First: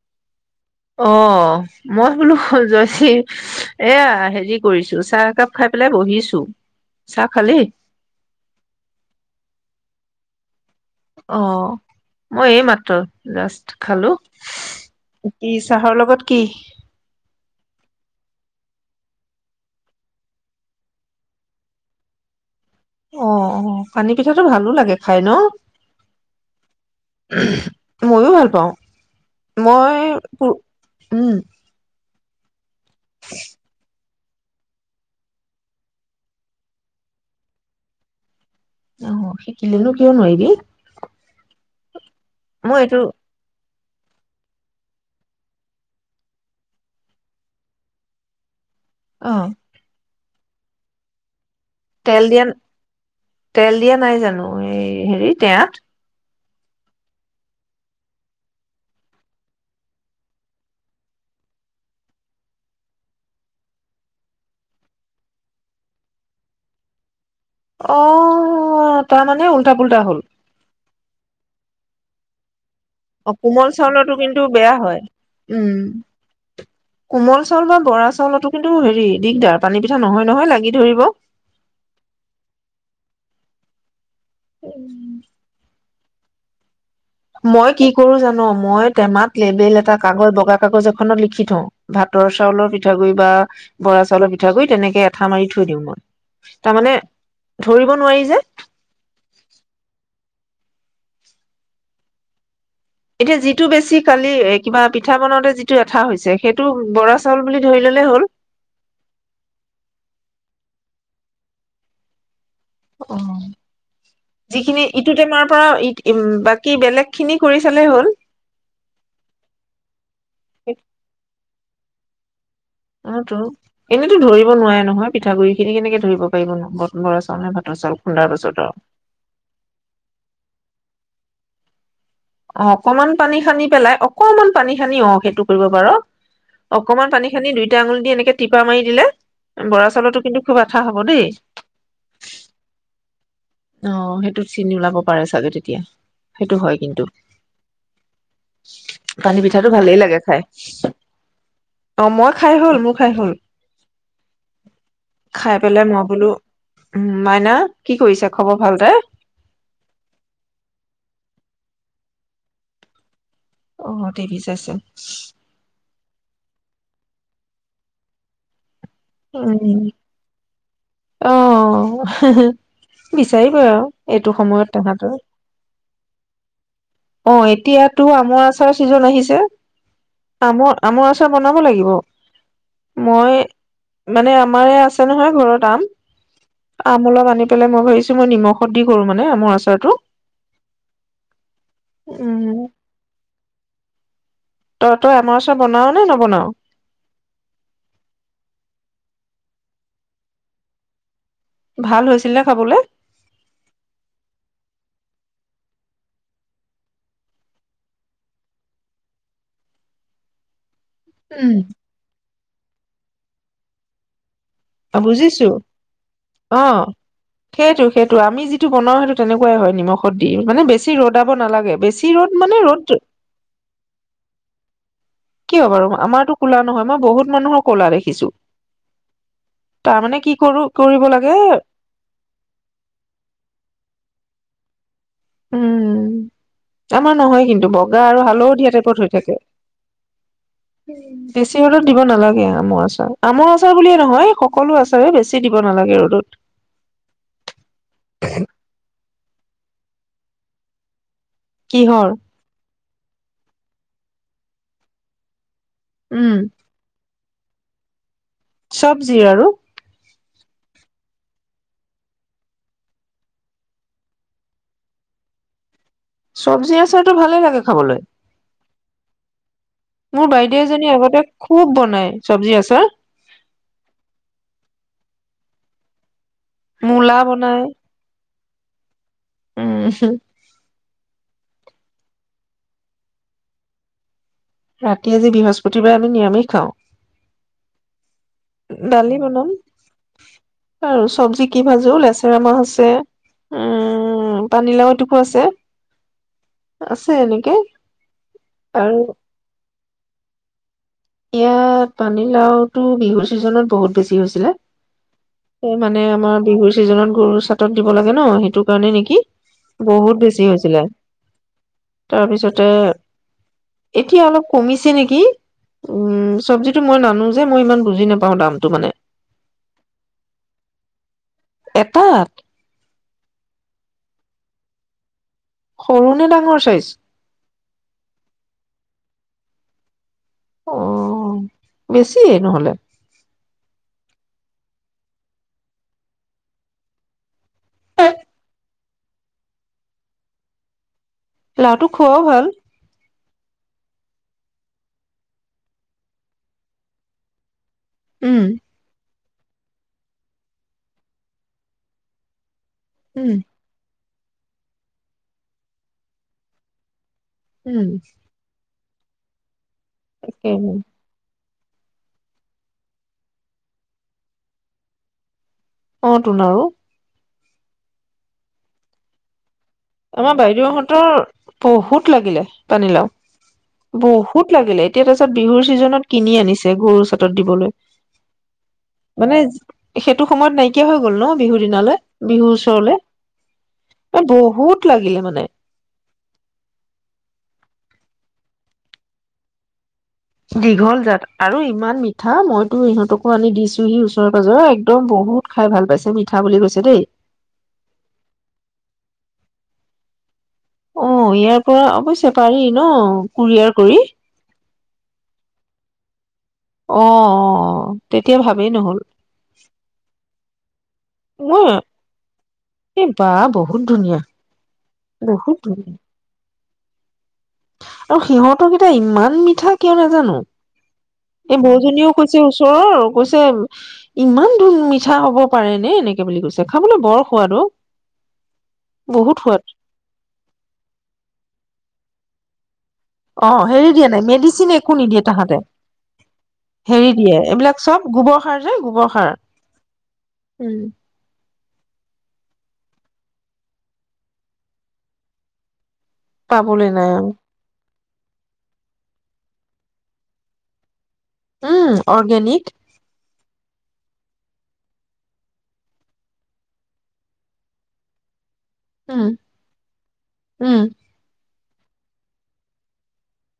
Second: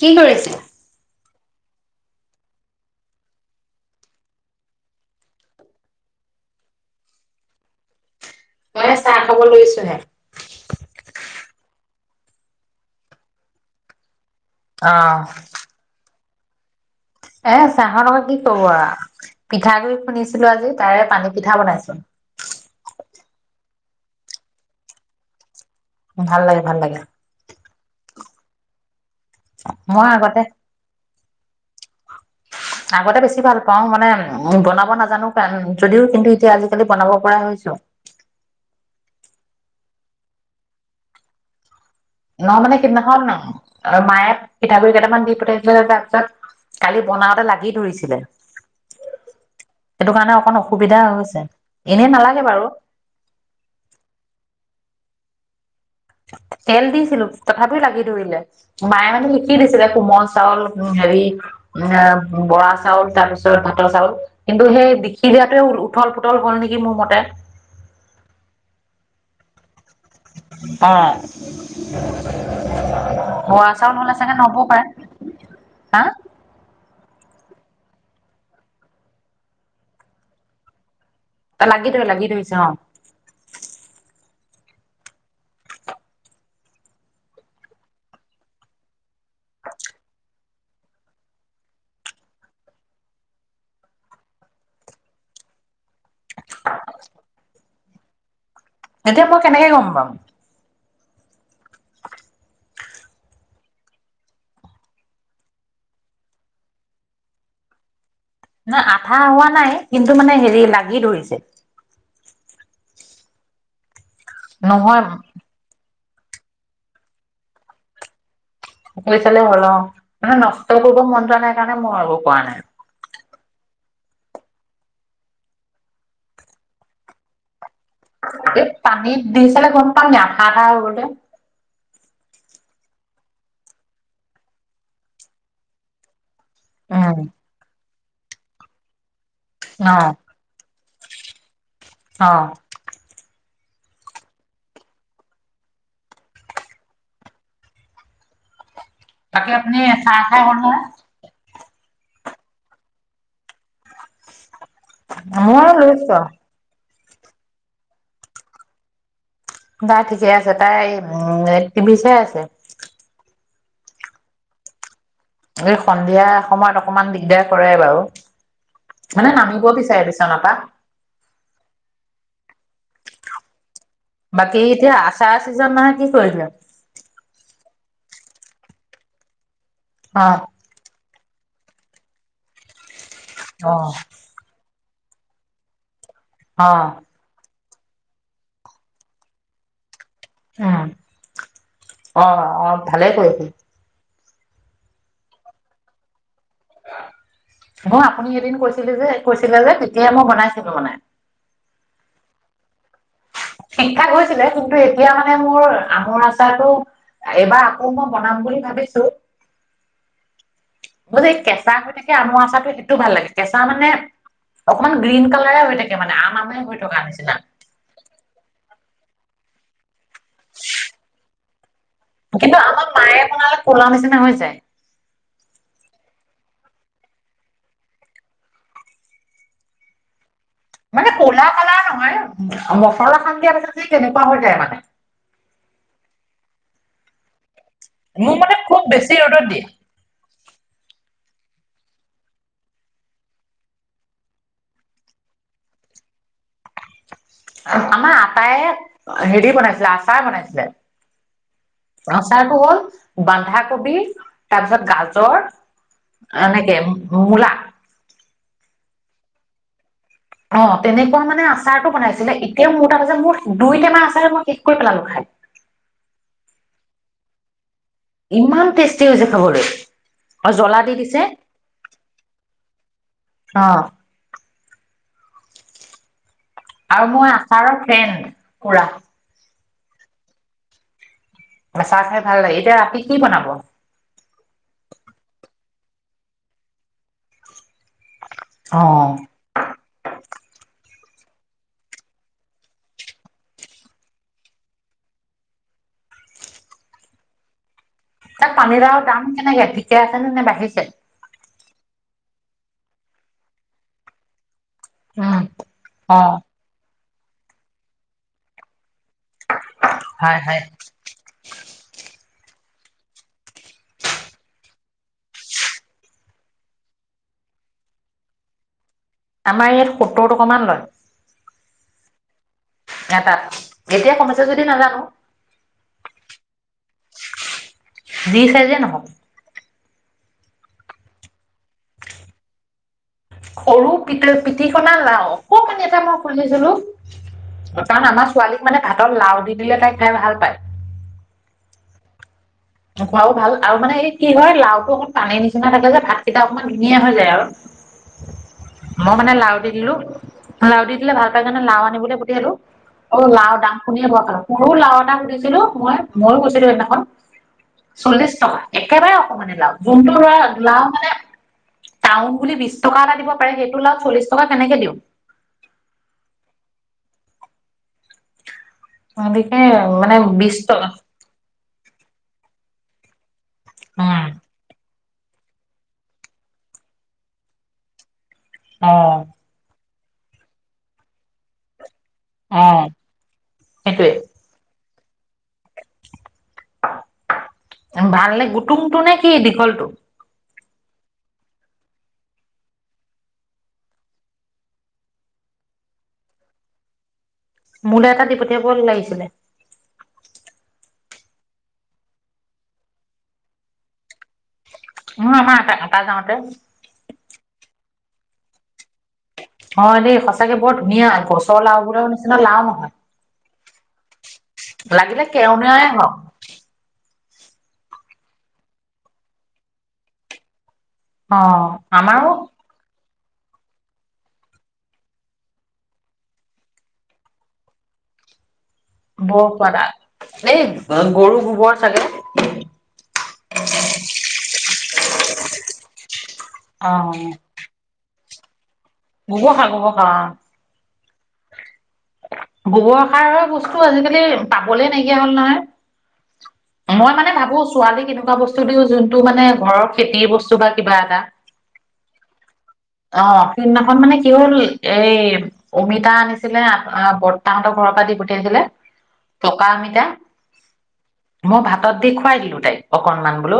কি কৰিছে? অ' মই বোলো জয়ী এয়া হেৰি কৰিছো চাহ একাপ খাই পেলাই বহিছো চাহ খালি এ চাহ খাব লৈছো হে অ' মই এই মাত্ৰ জাষ্ট খালো অ', তি চাহৰ লগত কি? এ চাহৰ লগত কি কব আৰু পিঠাগুড়ি খুন্দিছিলো আজি তাৰে পানী পিঠা বনাইছো। অ' অ' পানী পিঠাটো ভালো লাগে খাই ন! ভাল লাগে, ভাল লাগে। মইও ভাল পাওঁ। মই প উম! আগতে বেছি ভাল পাওঁ মানে উ বনাব নাজানো কাৰণ যদিও কিন্তু এতিয়া আজিকালি বনাব পৰা হৈছো অহ শিকিলেনো কিয় নোৱাৰিবি, ন মানে মই এইটো সিদিনাখন আৰু মায়ে পিঠাগুড়িকেইটামান দি পঠাইছিলে তাৰপিছত কালি বনাওঁতে লাগি ধৰিছিলে। অ' সেইটো কাৰণে অকণ অসুবিধা হৈছে। এনেই তেল নালাগে দিয়া বাৰু। তেল দিয়া নাই জানো এই হেৰি তেয়াত তেল দিছিলো তথাপি লাগি ধৰিলে মায়ে মানে শিকি দিছিলে কোমল চাউল হেৰি উ বৰা চাউল তাৰ পিছত ভাতৰ চাউল কিন্তু সেই বিখি দিয়াতোৱে উঠল পুতল হল নেকি মোৰ মতে অ তাৰমানে উল্টা পুল্টা হ'ল। অহ। অ, কোমল চাউলতো কিন্তু বেয়া পাৰে হয়। উম। হা কোমল চাউল বা বৰা চাউলতো কিন্তু হেৰি দিগদাৰ পানী পিঠা নহয় নহয় লাগি ধৰিব ত লাগি ধৰে লাগি ধৰিছে অহ। উম। মই কি কৰো জানো মই টেমাত লেবেল এটা কাগজ বগা কাগজ এখনত লিখি থওঁ। ভাতৰ চাউলৰ পিঠাগুডৰি বা বৰা চাউলৰ পিঠাগু়ি তেনেকে এঠা মাৰি থৈ দিওঁ। মই তাৰমানে ধৰিব নোৱাৰি যে। এতিয়া মই কেনেকে গম পাম? এতিয়া যিটো বেছি কালি কিবা পিঠা বনাওঁতে যিটো এঠা হৈছে, সেইটো বৰা চাউল বুলি ধৰি ললে হ'ল। ন আঠা হোৱা নাই কিন্তু মানে হেৰি লাগি ধৰিছে অহ। যিখিনি নহয় ইটো টেমাৰ পৰা। ই, বাকী বেলেগ খিনি কৰি চালে হ'ল। কৰি চালে হল ও ভাল মানে নষ্ট কৰিব মন যোৱা নাই ন মৰাব পৰা নাই। অ তহ এনেইতো ধৰিব নোৱাৰে নহয় পিঠাগুৰিখিনি কেনেকে ধৰিব পাৰিব ন বৰা চাউল নে ভাত। এই পানীত দি চালে গম পায় নি আঠা আঠা হৈ গৈছে অহ, অকমান পানী সানি পেলাই, অকমান পানী সানি অ সেইটো কৰিব পাৰ। অকমান উম পানী সানি দুইটা আঙুলি। এনেকে টিপা মাৰি দিলে। বৰা চাউলতো কিন্তু খুব আঠা হব দেই। অ অ অহ, সেইটোত চিনি ওলাব পাৰে চাগে তেতিয়া। সেইটো হয় কিন্তু। পানী বাকী পিঠাটো আপুনি ভালেই লাগে চাহ খাই। হ'ল নহয়? অহ, মই খাই হ'ল, মোৰ খাই হ'ল। খাই অ পেলাই মই লৈছ বোলো উম মাইনা কি কৰিছে? খবৰ ভাল তাইৰ? দাই ঠিকে আছে। তাই, উম, হেই টি ভি চাই আছে। অ টিভি চাইছে। এই সন্ধিয়া সময়ত অকমান দিগদাৰ কৰে বাৰু। মানে নামিব বিচাৰে বিছনাৰ পৰা। অহ, বিচাৰিবই আৰু। এইটো বাকী সময়ত এতিয়া তাহাঁতৰ আচাৰ চিজন নহয় কি কৰিলে। অ এতিয়াতো আমৰ আচাৰ ছিজন আহিছে। অ', আমৰ-আমৰ আচাৰ বনাব লাগিব। মই অ', মানে আমাৰে আছে। আছে নহয় ঘৰত আম। অ', আমোলক আনি। পেলাই মই ভাবিছো মই নিমখত দি কৰো মানে আমৰ আচাৰটো। উম অ উম অ ভালেই কৰিলি। তই তই আমৰ আচৰ বনাও নে নবনাও। মই আপুনি এদিন কৈছিলে যে কৈছিলে যে তেতিয়াই মই বনাইছিলো মানে। ভাল হৈছিল নে খাবলৈ। ঠিকঠাক হৈছিলে কিন্তু এতিয়া মানে মোৰ আমৰ আচাৰটো এইবাৰ আকৌ মই বনাম বুলি ভাবিছো। মোৰ যে এই উম। কেঁচা হৈ থাকে আমৰ আচাৰটো সেইটোও ভাল লাগে। কেঁচা মানে। অ অকমান গ্ৰীণ বুজিছো কালাৰে হৈ থাকে মানে আম অ আমে হৈ থকা নিচিনা। বনোৱা হেটো তেনেকুৱাই হয় নিমখ অ' দি মানে বেছি ৰদাব নালা [unintelligible] কিন্তু আমাৰ মায়ে বনালে ক'লা নিচিনা হৈ যায়। কিয় বাৰু আমাৰতো কোলা নহয়। মই বহুত মানুহৰ কলা দেখিছো। তামানে কি কৰো কৰিব মানে লাগে ক'লা কালাৰ নহয়, মচলা সান দিয়া পাছত মানে তেনেকুৱা হৈ যায় মানে। উম আমাৰ নহয় কিন টো বগা আৰু মোৰ মানে হালধীয়া খুব টাইপত হৈ বেছি থাকে। ৰ'দত দিয়ে বেছি ৰ'দত দিব নালাগে আমৰ আচাৰ, আমৰ আচাৰ বুলিয়ে নহয় সকলো আচাৰে বেছি দিব নালাগে ৰ'দত। আমাৰ আটায়ে হেৰি বনাইছিলে, আচাৰ বনাইছিলে। কিহৰ আচাৰটো হ'ল বান্ধাকবি তাপাত গাজৰ উম এনেকেম। হু মূলা। চবজিৰ আৰু। অ' তেনেকুৱা মানে আচাৰটো বনাইছিলে এতিয়া মোৰ তা মানে মোৰ দুইটেমা আচাৰে মই শেষ কৰি পেলালো খাই। চবজি আচাৰটো ভালে লাগে। খাবলৈ, ইমান টেষ্টি হৈছে খাবলৈ মো অ বাইদেউ জ্বলা এজনীয়ে দি দিছে আগতে খুব বনাই চবজি আচাৰ। অ আও মূলা মই আচাৰৰ ফ্ৰেণ্ড। কৰা। উ। আ চাহ খাই ভাল লাগে। এতিয়া ৰাতি কি বনাব? ৰাতি আজি বৃহস্পতিবাই আমি নিয়ামিষ খাওঁ। দালি বনাম, আৰুচ চবজি কি ভাজো লেচেৰা মাহ আছে উম পানীলাও এটোকো আছে, আছে এনেকে। তাত পানী লাউ আৰু দাম কেনেকে? এতিয়া আছেনে নে বাঢ়িছে? ইয়াত পানীলাউতো বিহুৰ ছিজনত বহুত বেছি হৈছিলে। উম এ মানে অ আমাৰ বিহুৰ ছিজনত গৰু চাতত দিব লাগে ন হেটো কাৰণে নেকি। কি? বহুত হয় বেছি হয় হৈছিলে তাৰপিছত ত' এতিয়া অলপ কমিছে নেকি। উম চবজিটো মই নানো যে মই ইমান বুজি নাপাওঁ দামটো মানে। আমাৰ ইয়াত সত্তৰ টকামান লয়। এটাত এটাত এতিয়া কমাইছে যদি নাজানো সৰু নে ডাঙৰ চাইজ দি চাৰ যে নহব অ বেছি নহ'লে সৰু পিত পিতিকনা লাও অকণ পানি এটা মই খুুলিছিলো কাৰণ আমাৰ ছোৱালীক মানে ভাতৰ লাও দি দিলে তাই খাই ভাল পায় লাটো খোৱাও ভাল খোৱাও ভাল আৰু মানে এই কি হয় লাওটো অকমান পানীৰ নিচিনা থাকে যে ভাতকেইটা অকণমান ধুনীয়া হৈ যায় আৰু উম মই মানে লাও দি দিলো লাওু দি দিলে ভাল পাই কাৰানে লাও আনিবলৈ পঠিয়ালো অ উম লাও দাম শুনেই ভয় খালো সৰু লাও এটা সুধিছিলো মই মইো গৈছিলো সেইদিনাখন উম চল্লিশ টকা একোৰে অক মানি লাও যোনটোৰ ধৰা তাকে লাও মানে টাউন বুলি বিশ টকা এটা দিব পাৰে সেইটো ওলাও চল্লিশ টকা কেনেকে দিওঁ অটুন আৰু অ' দে এশসে এ মানে আমাৰ বিশ টকা বাইদেউহঁতৰ বহুত লাগিলে পানী লাও উম বহুত লাগিলে এতিয়া তাৰ পিছত বিহুৰ ছিজনত কিনি আনিছে গৰু চাটত দিবলৈ অ মানে সেইটো সময়ত নাইকিয়া হৈ গ'ল ন বিহুৰ দিনালৈ বিহুৰ অ ওচৰলে এ বহুত লাগিলে মানে ভাল ন গুটুমটো নে কি দীঘলটো দীঘল জাত আৰু ইমান মিঠা মইতো ইহঁতকো আনি দিছোহি ওচৰ পাজৰেৰ একদম বহুত খাই ভাল পাইছে মিঠা বুলি কৈছে দেই মোলৈ এটা দি পঠিয়াব ও লাগিছিলে অ ইয়াৰ পৰা অৱ্যশে পাৰি ন কুৰিয়াৰ কৰি নহয় আমাৰ এটা এটা যাওঁতে অ অ তেতিয়া ভাবেই নহ'ল অ দেই সঁচা চাগে বহুত ধুনীয়া গছৰ মই লাও বোৰে নিচিনা লাও নহয় এই বা বহুত ধুনীয়া লাগিলে বহুত কেৱনাই ধুনীয়া হওক আৰু সিহঁতকেইটা ইমান মিঠা কিয় নাজানো অ এই বৌজনীও আমাৰো কৈছে ওচৰৰ কৈছে ইমান ধূল মিঠা হব পাৰে নে এনেকে বুলি কৈছে খাবলৈ বৰ সোৱাদ অ বহুত বৰ সোৱাদ খোৱাাদা এ গৰু গ বৰ চাগে অ হেৰি দিয়া নাই মেডিচিন একো নিদিয়ে তাহাঁতে। অ হেৰি দিয়ে এইবিলাক চব গোবৰ গোবৰ সাৰ। গোবৰ উম সাৰ। গোবৰ সাৰ হৈ বস্তু আজিকালি পাবলে নাইকিয়া হ'ল নহয় পাবলৈ নাই মই আৰু মানে ভাবো ছোৱালী কি এনেকুৱা বস্তু দিও যোনটো মানে ঘৰ খেতিৰ বস্তু বা কিবা এটা উম অৰ্গেনিক অ সিদিনাখন মানে কি হল এই অমিতা আনিছিলে। আ বৰতাহঁতৰ ঘৰৰ পৰা দি পঠিয়াইছিলে উম পকা অমিতা উম মই ভাতত দি খুৱাই দিলো তাইক অকনমান বোলো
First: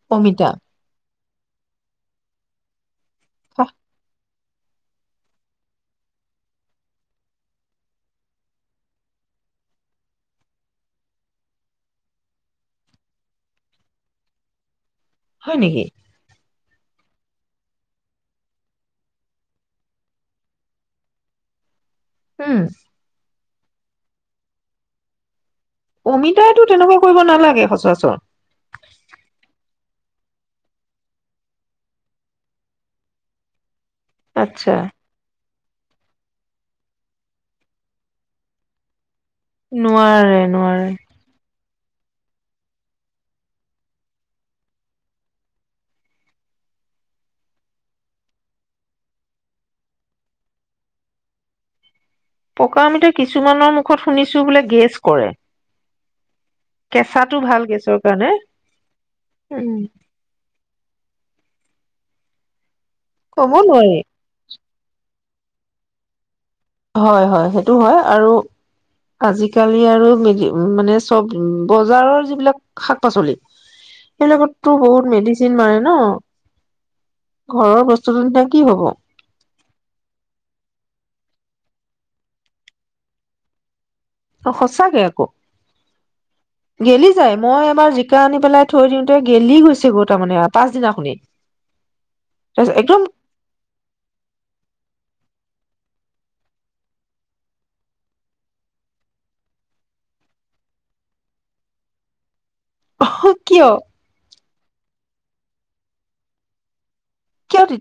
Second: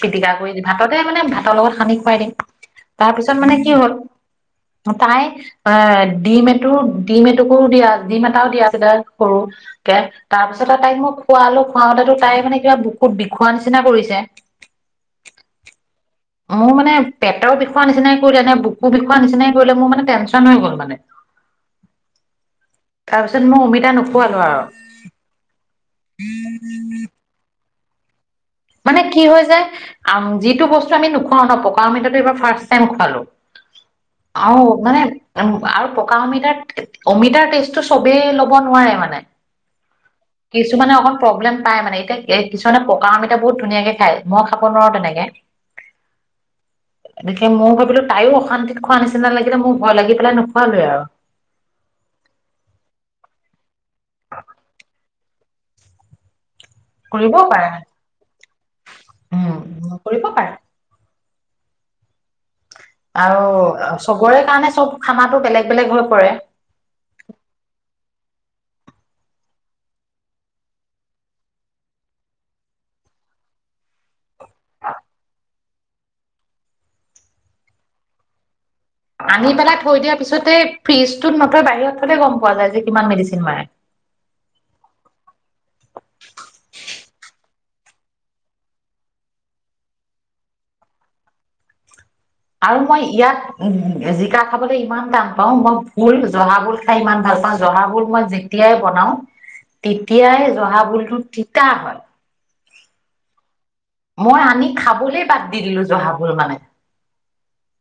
পিটিকা অমিতা কৰি দি ভাততে মানে ভাত লগত সানি খুৱাই দিম তাৰ পিছত তাৰমানে কি হ'ল তাই এ ডিম এটু ডিম এটুকো দিয়া ডিম এটাও দিয়া আছিলে সৰুকে তাৰপিছত আৰু তাইক মই খুৱালো খুৱাওঁতেতো তাই মানে কিবা বুকুত বিষোৱা নিচিনা কৰিছে হয় নেকি মোৰ মানে পেটৰ বিষৰ নিচিনাই কৰিলে এনে বুকু বিষৰ নিচিনাই কৰিলে মোৰ মানে টেনচন হৈ গ'ল মানে উম তাৰ মই অমিতা নোখোৱালো আৰু অমিতাই তো তেনেকুৱা কৰিব নালাগে সঁচ ৰাচৰ মানে কি হয় যে আম যিটো বস্তু আমি নোখোৱাও ন পকা অমিতাটো এইবাৰ ফাৰ্ষ্ট টাইম খোৱালো আউহ আচ্ছা মানে উ আৰু পকা অমিতাৰ অমিতাৰ টেষ্টটো চবেই ল'ব নোৱাৰে মানে নোৱাৰে কিছুমানে নোৱাৰে অকণ প্ৰব্লেম পাই মানে এতিয়া এ কিছুমানে পকা অমিতা বহুত ধুনীয়াকে খাই মই খাব নোৱাৰো তেনেকে গতিকে মই ভাবিলো তাইও অশান্তিত খোৱা নিচিনা লাগিলে মোৰ ভয় লাগি পেলাই নোখোৱালোৱেই আৰু পকা আমিতা কিছুমানৰ ত শুনিছো বোলে গেছ কৰে কেঁচাটো কৰিবও ভাল পাৰে গেছৰ কাৰণে। উম, উ উম, কৰিব পাৰে। আৰু ক'ব নোৱাৰি চবৰে কাৰণে চব খানাটো বেলেগ বেলেগ হৈ পৰে হয় হয় সেইটো হয় আৰু আজিকালি আৰু মেডি মানে চব বজাৰৰ যিবিলাক শাক পাচলি সেইবিলাকতো বহুত মেডিচিন মাৰে ন। ঘৰৰ বস্তুটো নিচিনা কি হ'ব। আনি পেলাই থৈ দিয়াৰ পিছতে ফ্ৰিজটোত নথৈ বাহিৰত থলে গম পোৱা যায় যে কিমান মেডিচিন মাৰে সঁচাকে আকৌ গেলি যায় মই জিকা আনি পেলাই থৈ দিওঁতে গেলি গৈছে গৈ তাৰমানে পাছদিনাখনেই আৰু মই ইয়াত উ-জিকা খাবলৈ ইমান টান পাওঁ মই ভোল জহা ভোল খাই ইমান ভাল পাওঁ। জহা ভোল মই যেতিয়াই বনাও তেতিয়াই জহা ভোলটো তিতা হয়। [unintelligible] কিয়? মই আনি খাবলৈ বাদ দি দিলো জহাভোল মানে। কিয় তি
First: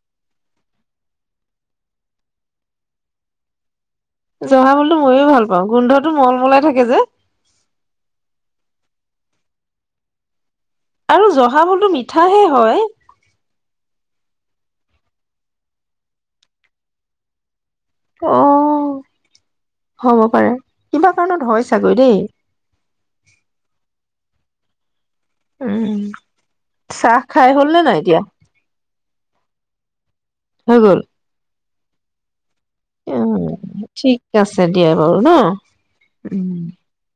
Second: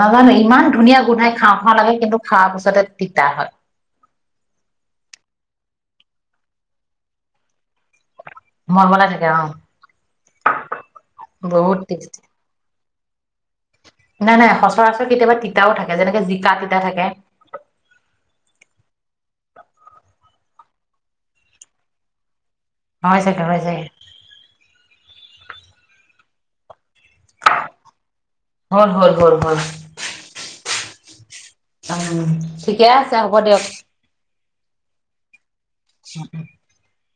নাজানো, ইমান ধুনীয়া গোন্ধাই খাওঁ, খাওঁ লাগে কিন্তু খোৱা পিছতে তিতা হয়। জহা ভোলটো ময়ো ভাল পাওঁ গোন্ধটো মলমলাই থাকে যে মলমলাই থাকে অ'। আৰু জহা বহুত ভোলটো টেষ্টি মিঠাহে হয়। নাই, নাই সচৰাচৰ কেতিয়াবা তিতাও থাকে যেনেকে জিকা তিতা থাকে। অ', হ'ব পাৰে। কিবা কাৰণত হয় চাগৈ দেই। হয় চাগে হয় চাগে। উম। চাহ খাই হ'ল নে নাই এতিয়া? [unintelligible] হৈ গ'ল। উম। ঠিকে আছে হ'ব উম, দিয়ক। ঠিক আছে দিয়া বাৰু ন। উম। [unintelligible]